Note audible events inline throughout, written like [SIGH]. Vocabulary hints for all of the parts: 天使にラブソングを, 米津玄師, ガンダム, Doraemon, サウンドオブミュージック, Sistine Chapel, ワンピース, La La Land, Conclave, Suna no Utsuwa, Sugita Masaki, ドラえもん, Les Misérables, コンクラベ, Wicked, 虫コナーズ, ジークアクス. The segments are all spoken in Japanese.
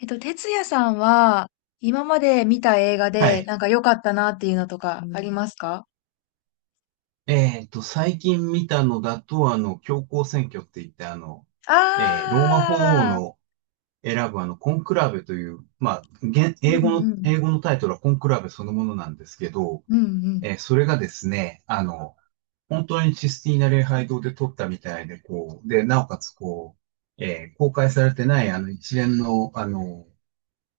哲也さんは、今まで見た映画はで、い。なんか良かったなっていうのとかありますか？最近見たのだと、教皇選挙って言って、ローマ法王ああの選ぶコンクラベという、まあ、現ー、う英ん語の、うん、英語のタイトルはコンクラベそのものなんですけど、うんうん、それがですね、本当にシスティーナ礼拝堂で撮ったみたいで、こう、で、なおかつ、こう、公開されてない、一連の、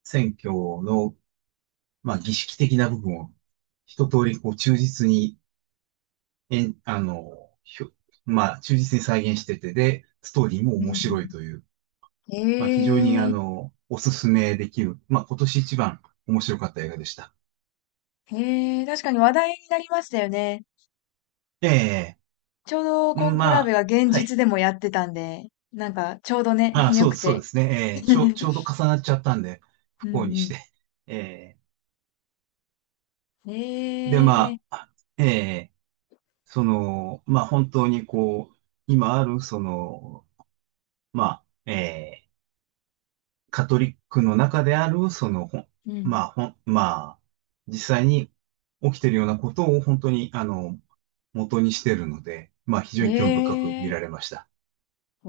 選挙の、まあ、儀式的な部分を、一通り、こう、忠実に、えん、あの、ひょ、まあ、忠実に再現してて、で、ストーリーもうんう面ん。白いという、えまあ、非常に、えおすすめできる、まあ、今年一番面白かった映画でした。ええ確かに話題になりましたよね。ええ、ちょうどうコん、ンクまラベあ、が現は実い。でもやってたんで、なんかちょうどね、[LAUGHS] あ、良そくう、そうでて。すね。ええ、ち [LAUGHS] ょうど重なっちゃったんで、う不幸にんしうて。[LAUGHS] ええ、で、ん。まええあ、ええ、まあ、本当にこう、今ある、まあ、ええ、カトリックの中である、うまん。あ、まあ、実際に起きてるようなことを本当に、元にしてるので、まあ、非常に興味深く見ええられました。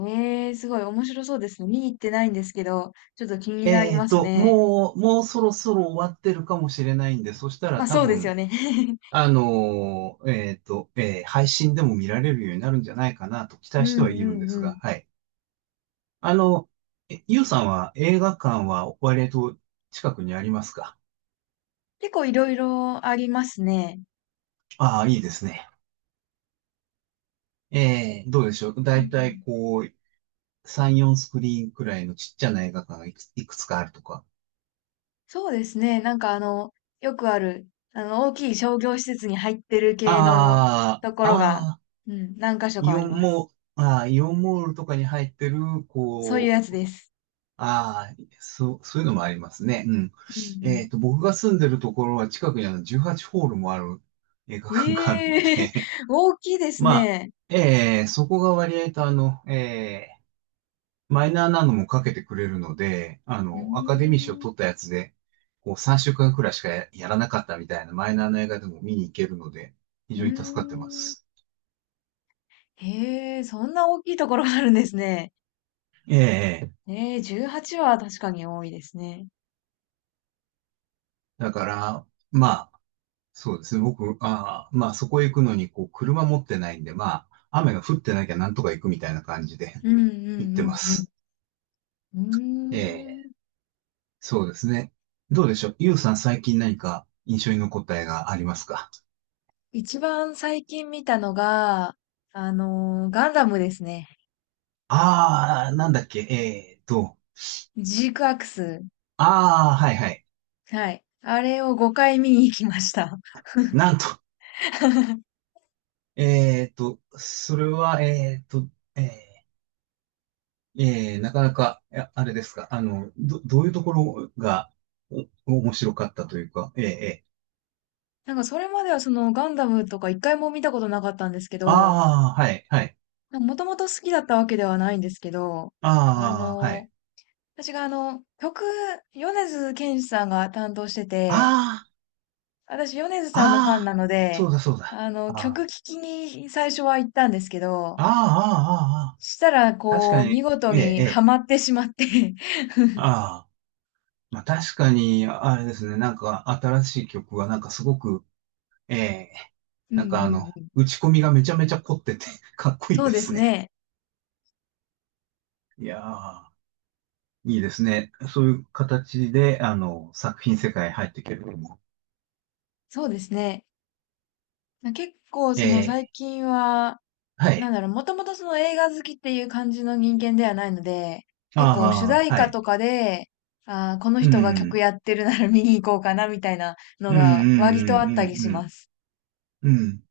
ええすごい面白そうですね。見に行ってないんですけど、ちょっと気になりますね。もうそろそろ終わってるかもしれないんで、そしたま、らあ多そうですよ分、ね。[LAUGHS] 配信でも見られるようになるんじゃないかなと期う待してんはいるうんでんすうが、ん。はい。あの、ゆうさんは映画館は割と近くにありますか？結構いろいろありますね。ああー、いいですね。ええ、どうでしょう。だうんういたいん。こう、3、4スクリーンくらいのちっちゃな映画館がいくつかあるとか。そうですね、よくある、大きい商業施設に入ってる系のあとこあ、ろあが、あ、うん、何箇所イかあオりンます。モイオンモールとかに入ってる、そういうこやつう、です。ああ、そう、そういうのもありますね。うん。うん僕が住んでるところは近くにあの18ホールもある映画うん。館があるのええ で、[LAUGHS]、大きいで [LAUGHS] すまあ、ね。ええ、そこが割合とマイナーなのもかけてくれるので、うーアカデミー賞取っん。たやつで、こう3週間くらいしかやらなかったみたいなマイナーな映画でも見に行けるので、非うー常に助かってまん。す。へえ、そんな大きいところがあるんですね。ええ、ええ、ええ、18はちは確かに多いですね。だから、まあ、そうですね。僕、まあ、そこへ行くのに、こう、車持ってないんで、まあ、雨が降ってなきゃなんとか行くみたいな感じで うんう [LAUGHS] 行ってまんうんす。うえん。うーえ、ん。そうですね。どうでしょう。ゆうさん、最近何か印象に残った映画ありますか？一番最近見たのが、ガンダムですね。ああー、なんだっけ、ジークアクス。ああ、はいはい。はい。あれを5回見に行きました。なんと、[LAUGHS] それは、えなかなか、いやあれですか、どういうところが、面白かったというか、なんかそれまではそのガンダムとか一回も見たことなかったんですけど、ああ、はい、はい、もともと好きだったわけではないんですけど、あああ、はのい、ー私が曲、米津玄師さんが担当してて、あ私米津さんのファンあ、あなあ、のそで、うだ、そうだ、ああ、曲聴きに最初は行ったんですけど、ああ、ああ、あしたら、あ、確こかう、見に、事えーにはえまってしまって。 ああ、まあ確かに、あれですね、なんか新しい曲は、なんかすごく、えー、[LAUGHS] うんうなんかんうん。打ち込みがめちゃめちゃ凝ってて、かっこいいそでうですすね。ね。いやー、いいですね。そういう形で、作品世界入っていけるのも。そうですね。結構、えそのえ、最近は、はなんい。だろう、もともとその映画好きっていう感じの人間ではないので、結構主あ題あ、は歌い。とかで、あーこのう人が曲ん、やってるなら [LAUGHS] 見に行こうかなみたいなのうん、うん、が割うとあったりん、しうん、ます。うん。うん、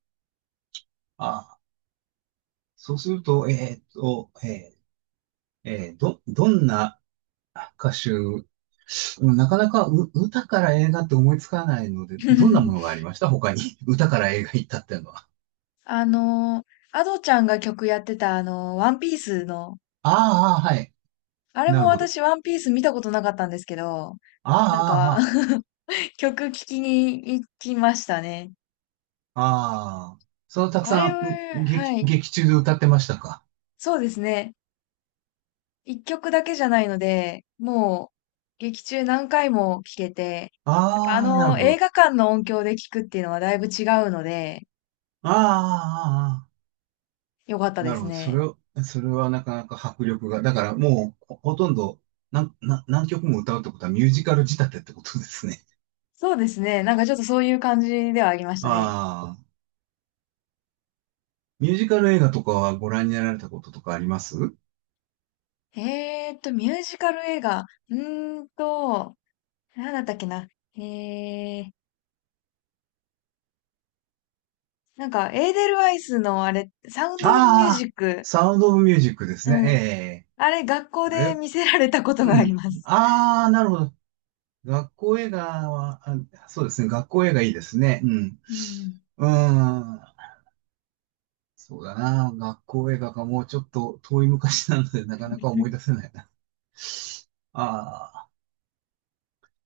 あそうすると、どんな歌手、うん、なかなか歌から映画って思いつかないので、どんなものがあり [LAUGHS] ました他に？[LAUGHS] 歌から映画行ったっていうのは。あのアドちゃんが曲やってたワンピースの、ああ、はい。あれなもるほど。私ワンピース見たことなかったんですけど、あなんあ、かああ、曲聴きに行きましたね。ああ、そのたくあされん、は、はい。劇中で歌ってましたか？そうですね。一曲だけじゃないので、もう劇中何回も聴けて、やっぱあああ、なるのほ映ど。画館の音響で聴くっていうのはだいぶ違うので、ああ、ああああ、よかったなでるすほど。ね。それはなかなか迫力が。だからもう、ほとんど、なん、な、何曲も歌うってことはミュージカル仕立てってことですね。そうですね。なんかちょっとそういう感じではありましたね。ああ、ミュージカル映画とかはご覧になられたこととかあります？ミュージカル映画。うーんと、なんだったっけな。えー、なんかエーデルワイスのあれ、サウンドオブミュージああ、ック。サウンドオブミュージックですね。えうん。え、あれ、学校あでれ、見せられたことがうありん。ます。ああ、なるほど。学校映画は、あ、そうですね。学校映画いいですね。うん。うん。うーん。そうだな。学校映画がもうちょっと遠い昔なので、なかなか思い出せないな。ああ、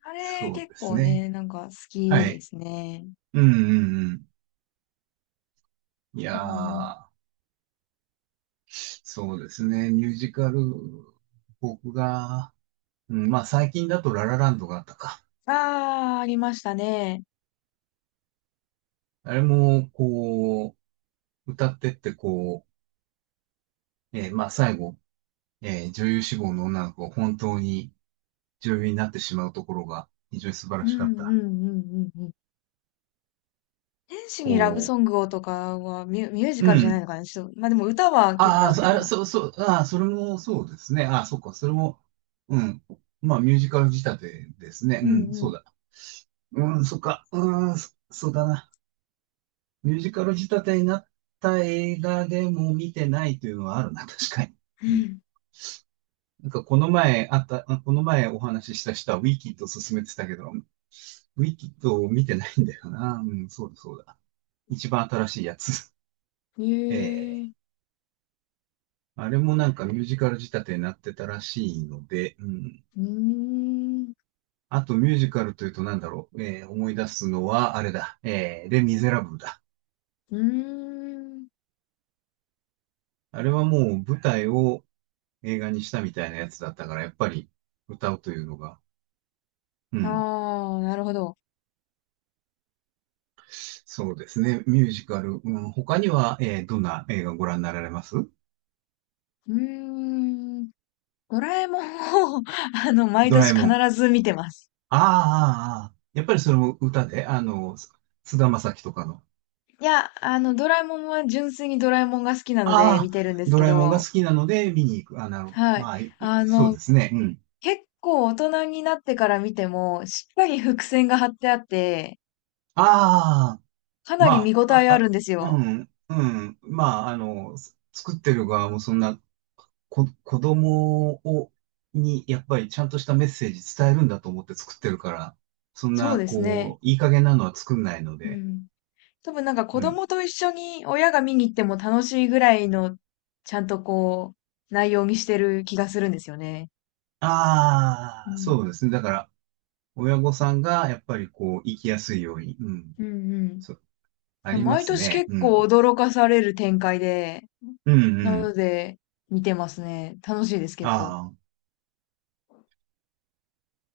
あれ、そう結です構ね。ね、なんか好きはでい。すね。うんうんうん。いやうん。ー、そうですね。ミュージカル、僕が、うん、まあ最近だとララランドがあったか。ああ、ありましたね。あれも、こう、歌ってって、こう、まあ最後、女優志望の女の子が本当に、女優になってしまうところが非常に素晴うらしかんっうた。んうんうんうん。天使にラブこソングをとかはミュージう、うカルじゃないん。のかな、ちょっと、ま、でも歌は結構あああ、ったかな。そう、そう、ああ、それもそうですね。ああ、そっか、それも、うん。まあ、ミュージカル仕立てですね。ううんん、うそん。うだ。うん、そっか、うん、そうだな。ミュージカル仕立てになった映画でも見てないというのはあるな、[LAUGHS] 確かに。ううん。ん。なんか、この前お話しした人はウィキッドを勧めてたけど、ウィキッドを見てないんだよな。うん、そうだ、そうだ。一番新しいやつ。へ [LAUGHS] ええ。うえ。あれもなんかミュージカル仕立てになってたらしいので、うん。ーん。あとミュージカルというとなんだろう、思い出すのはあれだ、レ・ミゼラブルだ。うーん。あれはもう舞台を映画にしたみたいなやつだったから、やっぱり歌うというのが、うあん。あ、なるほど。そうですね、ミュージカル。うん、他には、どんな映画ご覧になられます？うーん。ドラえもんを [LAUGHS]、毎ドラ年え必もん。ず見てます。ああ、ああああ、やっぱりそれも歌で、菅田将暉とかの。いや、ドラえもんは純粋にドラえもんが好きなので見ああ、てるんですドけラえもんが好ど、きなので見に行く。あ、なるほはど。い。ああ、いい、あそうの、ですね。うん。結構大人になってから見ても、しっかり伏線が張ってあって、ああ、かなりま見応あ、えああ、るんですあ、うよ。ん、うん。まあ、作ってる側もそんな、子供に、やっぱりちゃんとしたメッセージ伝えるんだと思って作ってるから、そんそうな、ですね。こう、いい加減なのは作んないのうで、ん。多分なんかう子ん。供と一緒に親が見に行っても楽しいぐらいの、ちゃんとこう、内容にしてる気がするんですよね。うああ、ん。そうですね。だから、親御さんが、やっぱりこう、生きやすいように、うん。うんそう、あうん。りま毎す年ね。結う構ん。驚かされる展開で、うん、うなのん。で、見てますね。楽しいです、結構。ああ、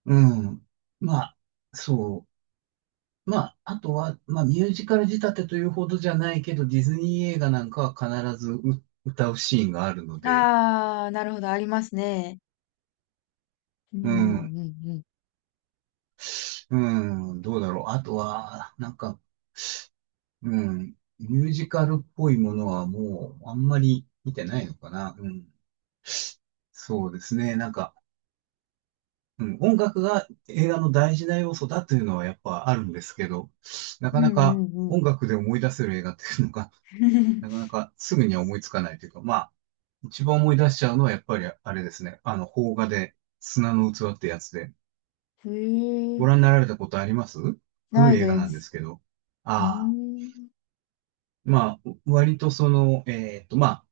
うん。まあ、そう。まあ、あとは、まあ、ミュージカル仕立てというほどじゃないけど、ディズニー映画なんかは必ず歌うシーンがあるので、あー、なるほど、ありますね。ううんん、うんうん、どうだろう。あとは、なんか、うん、ミュージカルっぽいものはもう、あんまり見てないのかな。うん、そうですね。なんか、うん、音楽が映画の大事な要素だというのはやっぱあるんですけど、なうかんなうかん。うんうんうん。音楽で思い出せる映画っていうのがなか [LAUGHS] なかすぐには思いつかないというか、まあ、一番思い出しちゃうのはやっぱりあれですね。邦画で砂の器ってやつで。へえ、ご覧になられたことあります？な古いい映画でなんです。すけど。うーああ。ん。まあ、割とその、まあ、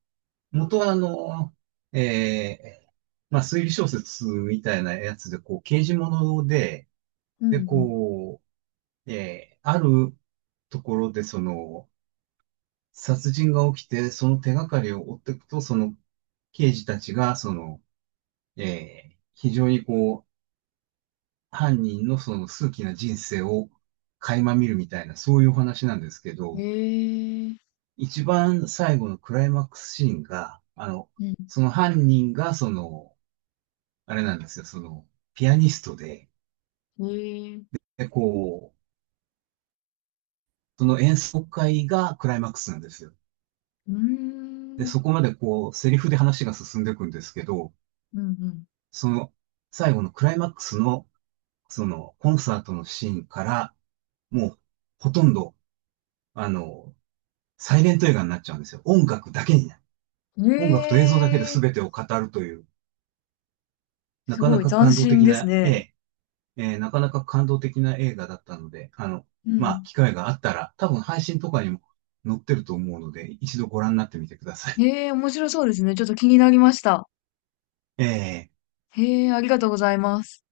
元はえー、まあ、推理小説みたいなやつで、こう、刑事物で、うで、んこう、あるところで、殺人が起きて、その手がかりを追っていくと、その刑事たちが、非常にこう、犯人のその数奇な人生を垣間見るみたいな、そういうお話なんですけうん。ど、へえ、一番最後のクライマックスシーンが、うん。その犯人が、あれなんですよ、ピアニストで、へえ、で、こう、その演奏会がクライマックスなんですよ。うーで、そん。こまでこう、セリフで話が進んでいくんですけど、うんその、最後のクライマックスのコンサートのシーンから、もう、ほとんど、あの、サイレント映画になっちゃうんですよ。音楽だけになる。うん。音楽と映像だけでへえ、全てを語るという、なすかごないか斬感動新的ですな絵、ね。えなかなか感動的な映画だったので、うまあ、ん。機会があったら、多分配信とかにも載ってると思うので、一度ご覧になってみてください。へえ、面白そうですね。ちょっと気になりました。えへえ、ありがとうございます。